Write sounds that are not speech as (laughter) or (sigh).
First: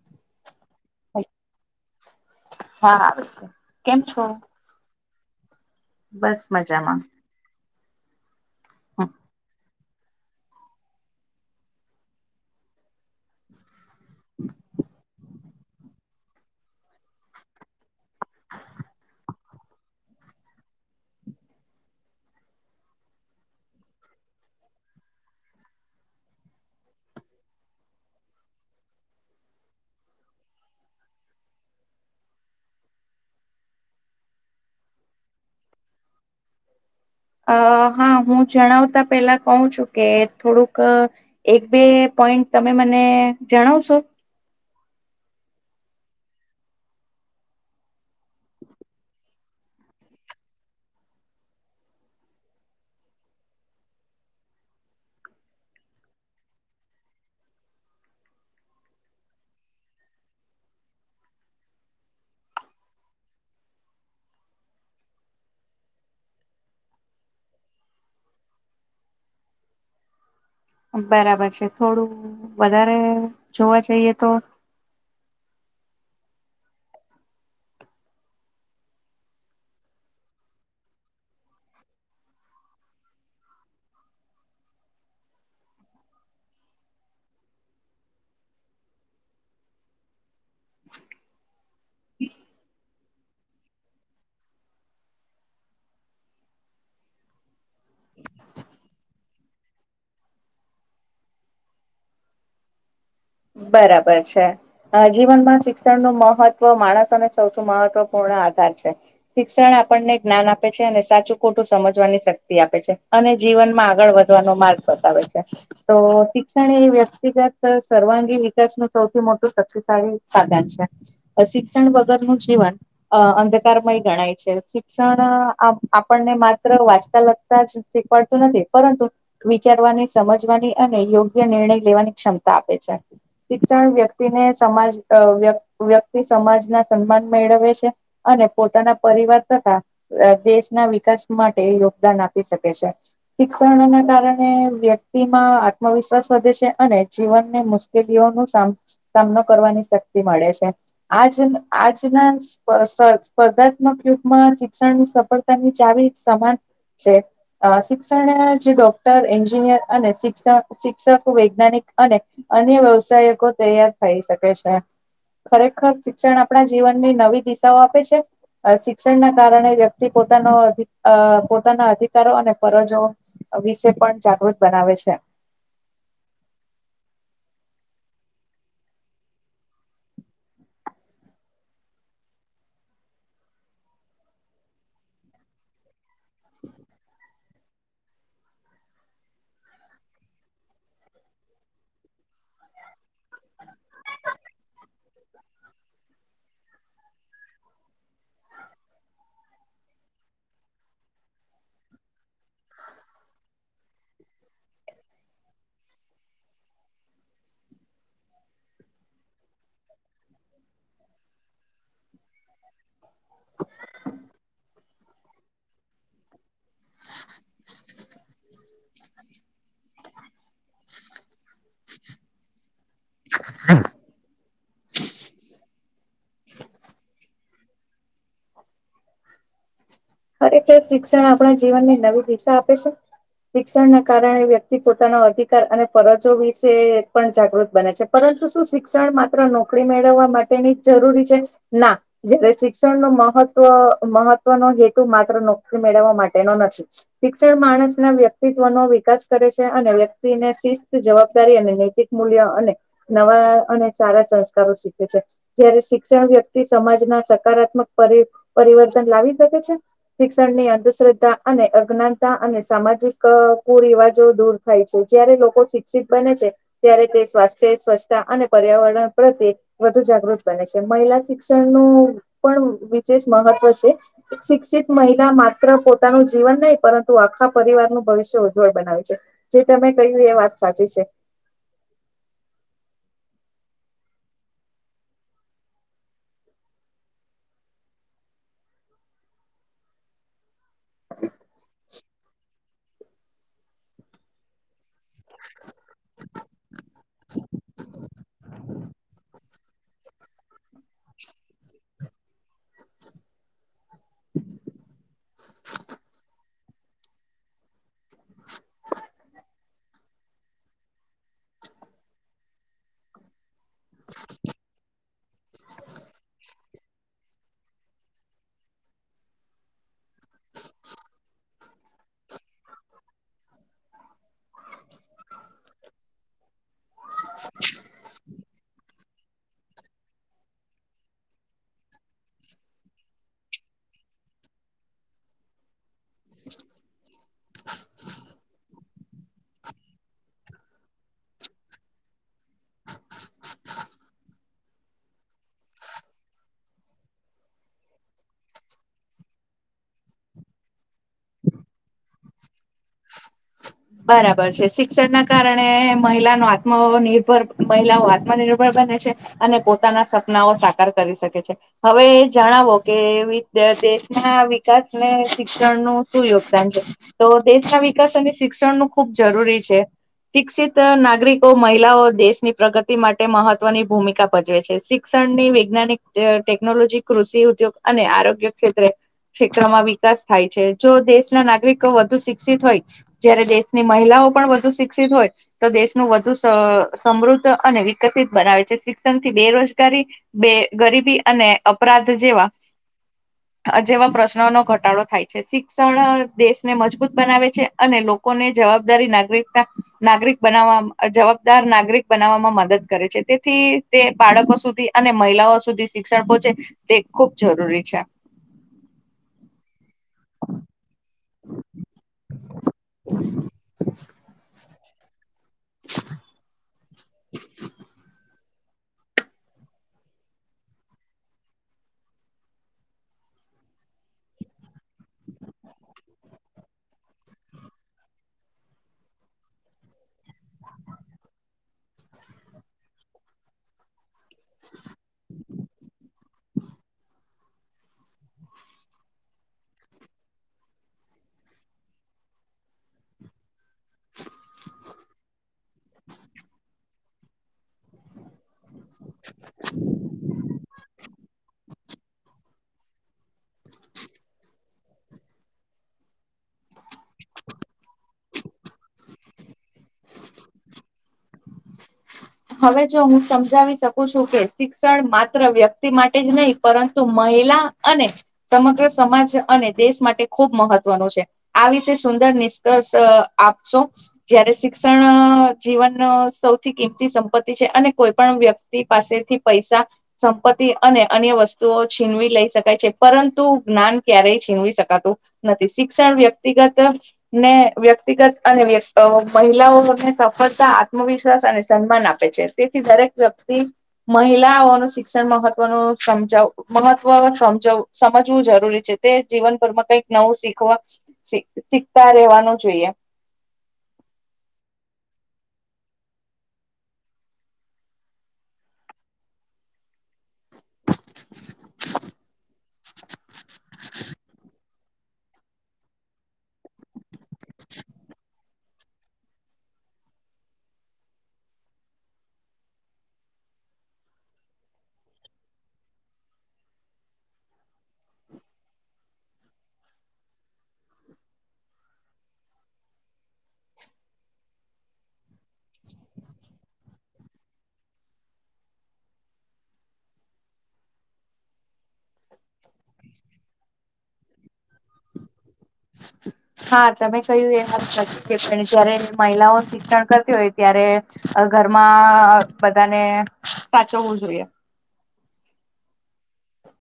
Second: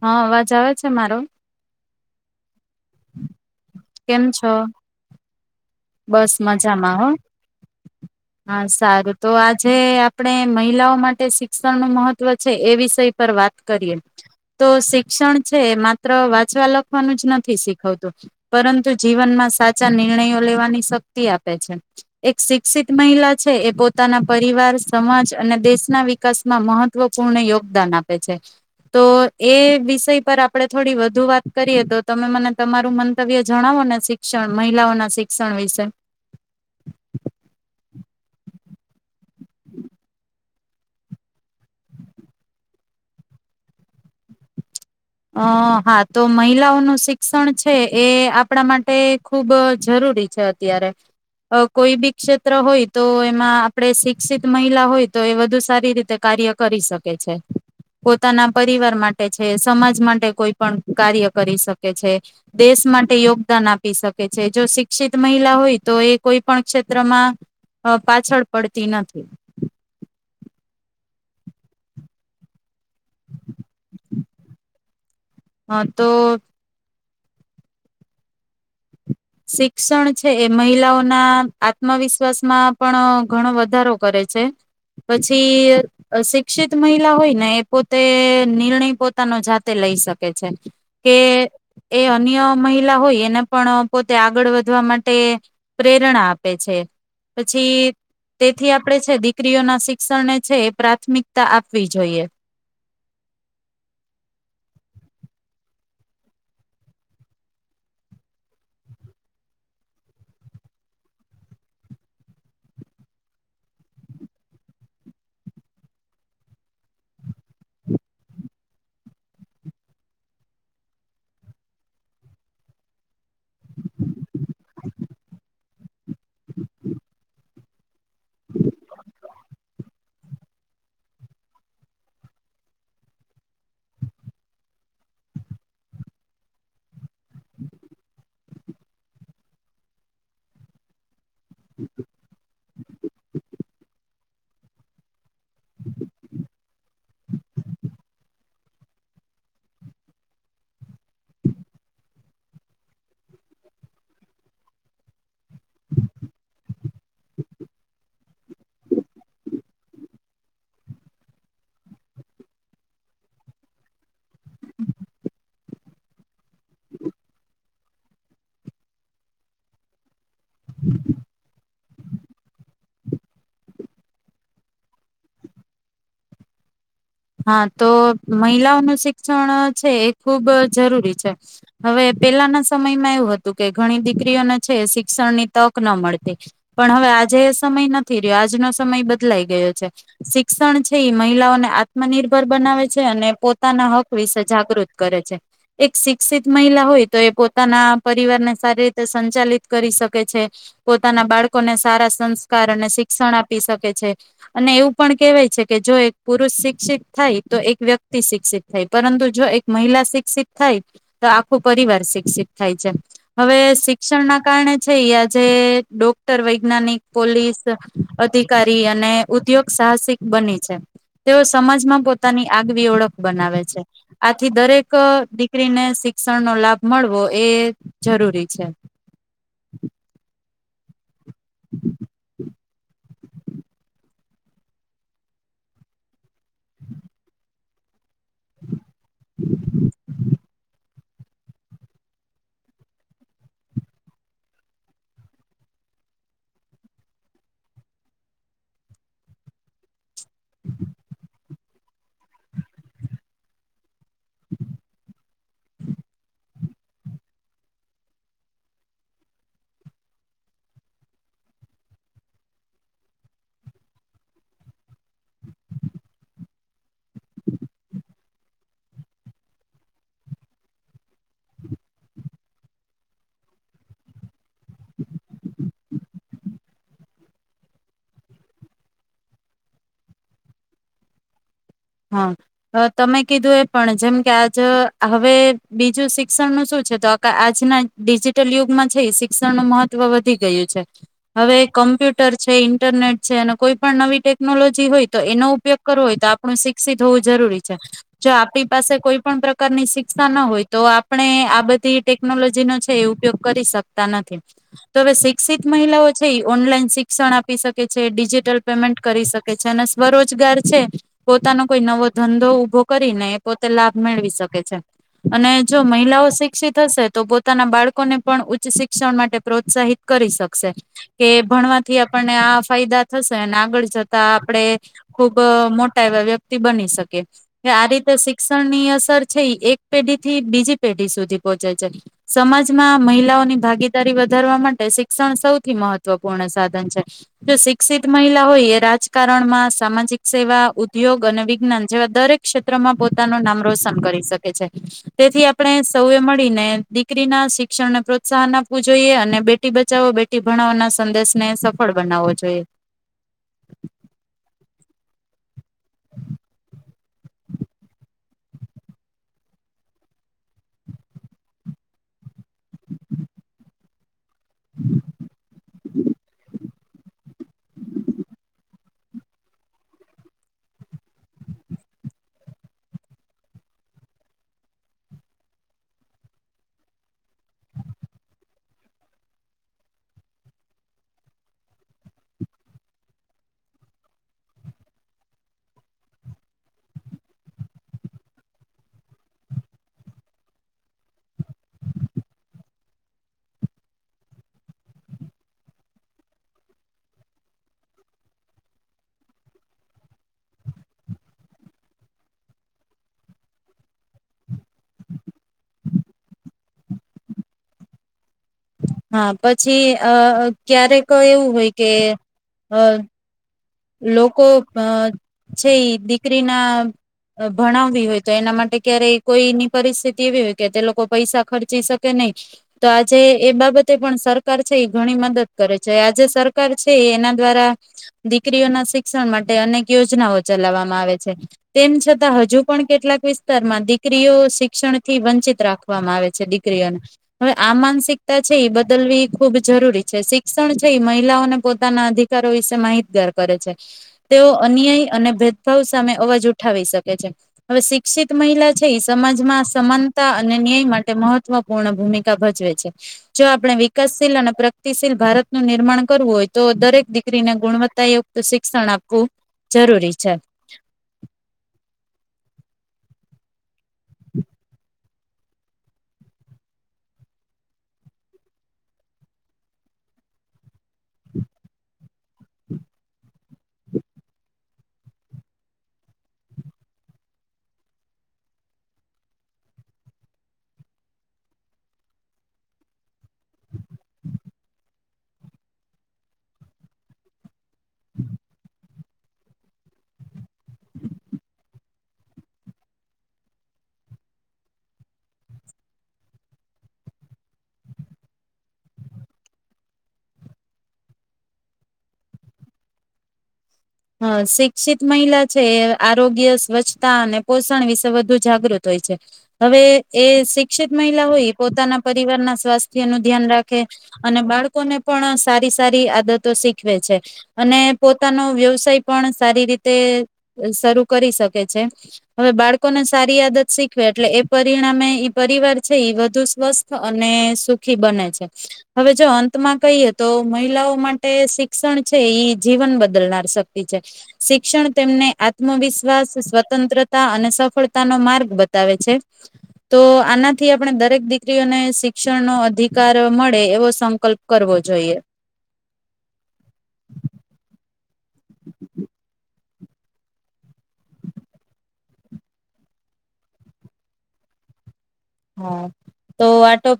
હા અવાજ આવે છે મારો? હા આવે છે. કેમ છો? બસ મજામાં હો. હા સારું તો આજ જે આપણે મહિલાઓ માટે શિક્ષણ નું મહત્વ છે. એ વિષય પર વાત કરીએ તો શિક્ષણ છે માત્ર વાંચવા લખવાનું જ નથી શીખવતું પરંતુ જીવનમાં સાચા નિર્ણયો લેવા.. શક્તિ આપે છે. એક શિક્ષિત મહિલા છે એ પોતાના પરિવાર સમાજ અને દેશના વિકાસમાં મહત્વપૂર્ણ યોગદાન આપે છે. તો એ વિષય પર આપણે થોડી વધુ વાત કરીએ તો તમે મને તમારું મંતવ્ય જણાવો ને શિક્ષણ મહિલાઓના શ... શિક્ષણ વિશે.. અ.. હા.. હું જણાવતા પેલા કહું છું કે થોડુંક એક- બે પોઈન્ટ તમે મને જણાવશો? અ.. હા.. તો મહિલાઓનું શિક્ષણ છે એ આપણા માટે ખુબ જરૂરી છે. અત્યારે કોઈ બી ક્ષેત્ર હોય તો એમાં આપણે શિક્ષિત મહિલા હોય તો એ વધુ સારી રીતે કાર્ય કરી શકે છે. પોતાના પરિવાર માટે છે... સમાજ માટે કોઈ પણ કાર્ય કરી શકે છે, દેશ માટે યોગદાન આપી શકે છે જો શિક્ષિત મહિલા હોય તો એ કોઈ પણ ક્ષેત્રમાં પાછળ પડતી નથી. બરાબર છે. થોડું વધારે જોવા જઈએ તો.. હા... તો.. શિક્ષણ છે એ મહિલાઓના આત્મવિશ્વાસમાં પણ ઘણો વધારો કરે છે પછી શિક્ષિત મહિલા હોય ને એ પોતે નિર્ણય પોતાનો જાતે લઈ શકે છે કે એ અન્ય મહિલા હોય એને પણ.. પોતે આગળ વધવા માટે પ્રેરણા આપે છે પછી તેથી આપણે છે દીકરીઓના શિક્ષણને છે એ પ્રાથમિકતા આપવી જોઈએ. બરાબર છે. જીવનમાં શિક્ષણ નું મહત્વ માણસોને સૌથી મહત્વપૂર્ણ આધાર છે. શિક્ષણ આપણને જ્ઞાન આપે છે અને સાચું ખોટું સમજવાની શક્તિ આપે છે અને જીવનમાં આગળ વધવાનો માર્ગ બતાવે છે. તો શિક્ષણ એ વ્યક્તિગત સર્વાંગી.. વિકાસનું સૌથી મોટું શક્તિશાળી સાધન છે. શિક્ષણ વગર નું જીવન અંધકારમય ગણાય છે. શિક્ષણ આ.. આપણને માત્ર વાચતા લખ... સાચે.. શીખવાડતું નથી પરંતુ વિચારવાને... સમજવાની અને યોગ્ય નિર્ણય લેવાની ક્ષમતા આપે છે. શિક્ષણ વ્યક્તિને સમાજ વ્યક્તિ સમાજના સન્માન મેળવે છે અને પોતાના પરિવાર તથા દેશના વિકાસ માટે યોગદાન આપી શકે છે. શિક્ષણના કારણે વ્યક્તિ. ‌... વ્યક્તિ‌માં આત્મવિશ્વાસ વધે છે અને.. જીવનને મુશ મુ ન સા સામનો કરવાની શક્તિ મળે છે આજ આજના સ્પર્ધાત્મક યુગમાં શિક્ષણની સફળતાની ચાવી સમાન છે શિક્ષણ જે ડોક્ટર એન્જિનિયર અને શિક્ષ શિક્ષક વૈજ્ઞાનિક અને અન્ય વ્યવસાયકો તૈયાર થઈ શકે છે ખરેખર શિક્ષણ આપણા જીવનની નવી દિશાઓ આપે છે શિક્ષણના કારણે વ્યક્તિ પોતાનો અધિક પોતાના અધિકારો અને ફરજો વિશે પણ જાગૃત બનાવે છે હા તો મહિલાઓનું શિક્ષણ છે એ ખૂબ જરૂરી છે હવે પેલાના સમયમાં એવું હતું કે ઘણી દીકરીઓને છે શિક્ષણની તક ન મળતી પણ હવે આજે એ સમય નથી રહ્યો આજનો સમય બદલાઈ ગયો છે શિક્ષણ છે એ મહિલાઓને આત્મનિર્ભર બનાવે છે અને પોતાના હક વિશે જાગૃત કરે છે એક શિક્ષિત મહિલા હોય તો એ પોતાના પરિવારને સારી રીતે સંચાલિત કરી શકે છે પોતાના બાળકોને સારા સં કારણે શિક્ષણ આપી શકે છે અને એવું પણ કેહેવાય છે કે જો એક પુરુષ શીખ શિક્ષિત થાય તો એક વ્યક્તિ શિક્ષિત થાય પરંતુ જો એક મહિલા શિક્ષિત થાય તો આખું પરિવાર શિક્ષિત થાય છે હવે શિક્ષણ ના કારણે છે આજે ડોક્ટર વૈજ્ઞાનિક પોલીસ અડી અને ઉદ્યોગ સાહસિક બની છે તેઓ પોતાની આગવી ઓળખ બનાવે છે આથી દરેક દીકરીને શિક્ષણનો લાભ મળવો એ જરૂરી છે (inaudible) અરે કે શ શિક્ષણ આપણા જીવન ને નવું કિસ્સા આપે છે શિક્ષણ ના કારણે વ્યક્તિ પોતાના અધિકાર અને ફરજો વિશે પણ જાગૃત બને છે પરંતુ શું શિક્ષણ માત્ર નોકરી મેળવવા માટેની જરૂરી છે ના જ શિક્ષણ ન મહત્વ મહત્વનો હે મેળવવા માટેનો નથી શિક્ષણ માણસ ના વ્યક્તિત્વનોો વિકાસ કરે છે અને વ્યક્તિને શિસ્ત જવાબદારી અને નૈતિક મૂલ્ય અને નવા અને સારા સંસ્કારો શીખે છે જયારે શિક્ષણ વ્યક્તિ સમાજના સકારાત્મક પર પરિવર્તન લાવી શકે છે શિક્ષણ ની અંધશ્રદ્ધા અને અજ્ઞાનતા અને સામાજિક કુરિવાજો દૂર થાય છે જયારે લોકો શિક્ષિત બને છે ત્યારે તે સ્વાસ્થ્ય સ્વચ્છતા અને પર્યાવરણ પ્રત્યે વધુ જાગૃત બને છે મહિલા શિક્ષણનુંું પણ વિશેષ મહત્વ છે શિક્ષિત મહિલા માત્ર પોતાનું જીવન નહી પરંતુ આખા પરિવારનુંું ભવિષ્ય ઉજ્જવળ બનાવે છે જે તમે કહ્યું એ વાત સાચી છે હા તમે કીધું એ પણ જેમ કે આજ હવે બીજું શિક્ષણનું શું છે તો આજના ડિજિટલ યુગમાં છે શિક્ષણનું મહત્વ વધી ગયું છે હવે કોમ્પ્યુટર છે ઇન્ટરનેટ છે અને કોઈ પણ નવી ટેકનોલોજી હોય તો એનો ઉપયોગ કરવો હોય તો આપું શિક્ષિત હોવું જરૂરી છે જો આપણી પાસે કોઈ પણ પ્રકારની શિક્ષા ના હોય તો આપણે આ બધી ટેકનોલોજીનોો છે એ ઉપયોગ કરી શકતા નથી તો હવે શિક્ષિત મહિલાઓ છે એ ઓનલાઈન શિક્ષણ આપી શકે છે ડિજિટલ પેમેન્ટ કરી શકે છે અને સ્વરોજગાર છે પોનો કોઈ નવો ધંધો ઉઊભો કરીને પોતે લાભ મેળવી શકે છે અને જો મહિલાઓ શિક્ષિત હશે તો પોતાના બાળકોને પણ ઉચ્ચ શિક્ષણ માટે પ્રોત્સાહિત કરી શકશે કે ભણવાથી આપણને આ ફાયદા થશે અને આગળ જતા આપણે ખૂબ મો વ્યક્તિ બની શકે આ રીતે શિક્ષણ ની અસર છે એ એક પેઢી થી બીજી પેઢી સુધી પહોંચે છે સમાજમાં મહિલાઓની ભાગીદારી વધારવા માટે શિક્ષણ સૌથી મહત્વપૂર્ણ સાધન છે જો શિક્ષિત મહિલા હોય એ રાજકારણમાં સામાજિક સેવા ઉદ્યોગ અને વિજ્ઞાન જેવા દરેક ક્ષેત્રમાં પોતાનું નામ રોશન કરી શકે છે તેથી આપણે સૌએ મળીને દીકરીના શિક્ષણને પ્રોત્સાહન આપવું જોઈએ અને બેટી બચાવો બેટી ભણાવોના સંદેશને સફળ બનાવવો જોઈએ બરાબર છે શિક્ષણ ના કારણે મહિલાનો આત્મનિર્ભર મહિલાઓ આત્મનિર્ભર બને છે અને પોતાના સપનાઓ સાકાર કરી શકે છે હવે જણાવો કે વિ ના વિકાસ ને શિક્ષણ નું શું યોગદાન છે તો દેશના વિકાસ અને શિક્ષણ નું ખૂબ જરૂરી છે શિક્ષિત નાગરિકો મહિલાઓ દેશની પ્રગતિ માટે મહત્વની ભૂમિકા ભજવે છે શિક્ષણની વૈજ્ઞાનિક ટેકનોલોજી કૃષિ ઉદ્યોગ અને આરોગ્ય ક્ષેત્રે ક્ષેત્રમાં વિકાસ થાય છે જો દેશના નાગરિકો વધુ શિક્ષિત હોય જયારે દેશની મહિલાઓ પણ વધુ શિક્ષિત હોય તો દેશનું વધુ સમૃદ્ધ અને વિકસિત બનાવે છે શિક્ષણથી બેરોજગારી બે ગરીબી અને અપરાધ જેવા જેવા પ્રશ્નોનોો ઘટાડો થાય છે શિક્ષણ દેશને મજબૂત બનાવે છે અને લોકોને જવાબદારી નાગરિકતા નાગરિક બનાવવામાં જવાબદાર નાગરિક બનાવવામાં મદદ કરે છે તેથી તે બાળકો સુધી અને મહિલાઓ સુધી શિક્ષણ પહોંચે તે ખૂબ જરૂરી છે હા પછી અ ક્યારે ક એવું હોય કે હ લોકોક અ છે એ દીકરી ના ભણાવવી હોય તો એના માટે ક્યારેય કોઈની પરિસ્થિતિ એવી હોય કે તે લોકો પૈસા ખર્ચી શકે નહી તો આજે એ બાબતે પણ સરકાર છે એ ઘણી મદદ કરે છે આજે સરકાર છે એના દ્વારા દકરીઓ ના શિક્ષણ માટે અનેક યોજનાઓ ચલાવવામાં આવે છે. તેમ છતાં હજુ પણ કેટલાક વિસ્તારમાં. ક્રઓ શિક્ષણ થી વંચિત. રાખવામાં આવે છે ડિગ્રીઓને હવે આ માનસિકતા છે એ બદલવી ખૂબ જરૂરી છે. શિક્ષણ છે એ મહિલાઓને પોતાના અધિકારો વિશે માહિતગાર. તેઓ અન્યાય અને ભેદભાવ સામે અવાજ ઉઠાવી શકે છે. હવે શિક્ષિત મહિલા છે એ સમાજમાં સમાનતા અને ન્યાય માટે મહત્વપૂર્ણ ભૂમિકા ભજવે છે. જો આપણે વિકાસશીલ અને પ્રગતિશીલ ભારતનુંું નિર્માણ કરવું હોય તો દરેક દીકરીને ગુણવત્તા. તો શિક્ષણ આપવું જરૂરી છે. હવે જો હું સમજાવી શક. છું કે શિક્ષણ માત્ર. વ્યક્તિ માટે જ નહીં પરંતુ મહિલા અને સમગ્ર સમાજ અને દેશ માટે ખૂબ મહત્વનું છે. આ વિષ સુંદર નિષ્કર્ષ આપશો. જયારે શિક્ષણ જીવન સૌથી કિં. સંપત્તિ છે. અને કોઈ પણ વ્યક્તિ પાસેથી પૈસા સંપત્તિ અને અન્ય વસ્તુઓ છીનવી લઈ શકાય છે. પરંતુ જ્ઞાન ક્યારેય છીનવી શકાતું નથી. શિક્ષણ વ્યક્તિગત ને વ્યક્તિગત અને વ્યક્. મહિલાઓને સફળતા આત્મવિશ્વાસ અને. સન્માન આપે છે. તેથી દરેક વ્યક્તિ મહિલાઓનું શિક્ષણ મહત્વનું સમજાવ મહત્વ સમ સમજવું જરૂરી છે. તે જીવનભરમાં કઈક નવું શીખવા શીખતા રહેેવાનું જોઈએ. હ શિક્ષિત મહિલા છે એ આરોગ્ય સ્વચ્છતા અને પોષણ વિશે વધુ જાગૃત હોય છે. હવે એ શિક્ષિત મહિલા હોય પોતાના પરિવારના સ્વાસ્થ્યનું. ધ્યાન રાખે અને બાળકો. ને પણ સારી સારી આદતો શીખવે છે. અને પોતાનો વ્યવ પણ સારી રીતે શરૂ કરી શકે છે. હવે બાળકોને સારી આદત શીખવે એટલે એ પરિણામે પરિવાર છે. વધુ સ્વસ્થ અને સુખી બને છે. હવે જો અંતમાં કહીએ તો મહિલાઓ માટે શિક્ષણ છે જીવન બદલનાર શિક્ષણ તેમને આત્મવિશ્વાસ સ્વતંત્ર. અને સફળતાનોો માર્ગ બતાવે છે. તો આનાથી આપણે દરેક દીકરીઓને શિક્ષણનોો અધિકાર મળે એવો સંકલ્પ કરવો જોઈએ. હા તમે કયું એ હ છે પણ જયારે મહિલાઓ શિક્ષણ કરતી હોય ત્યારે ઘરમાં બધાને સાચવવું જોઈએ. (unintelligible)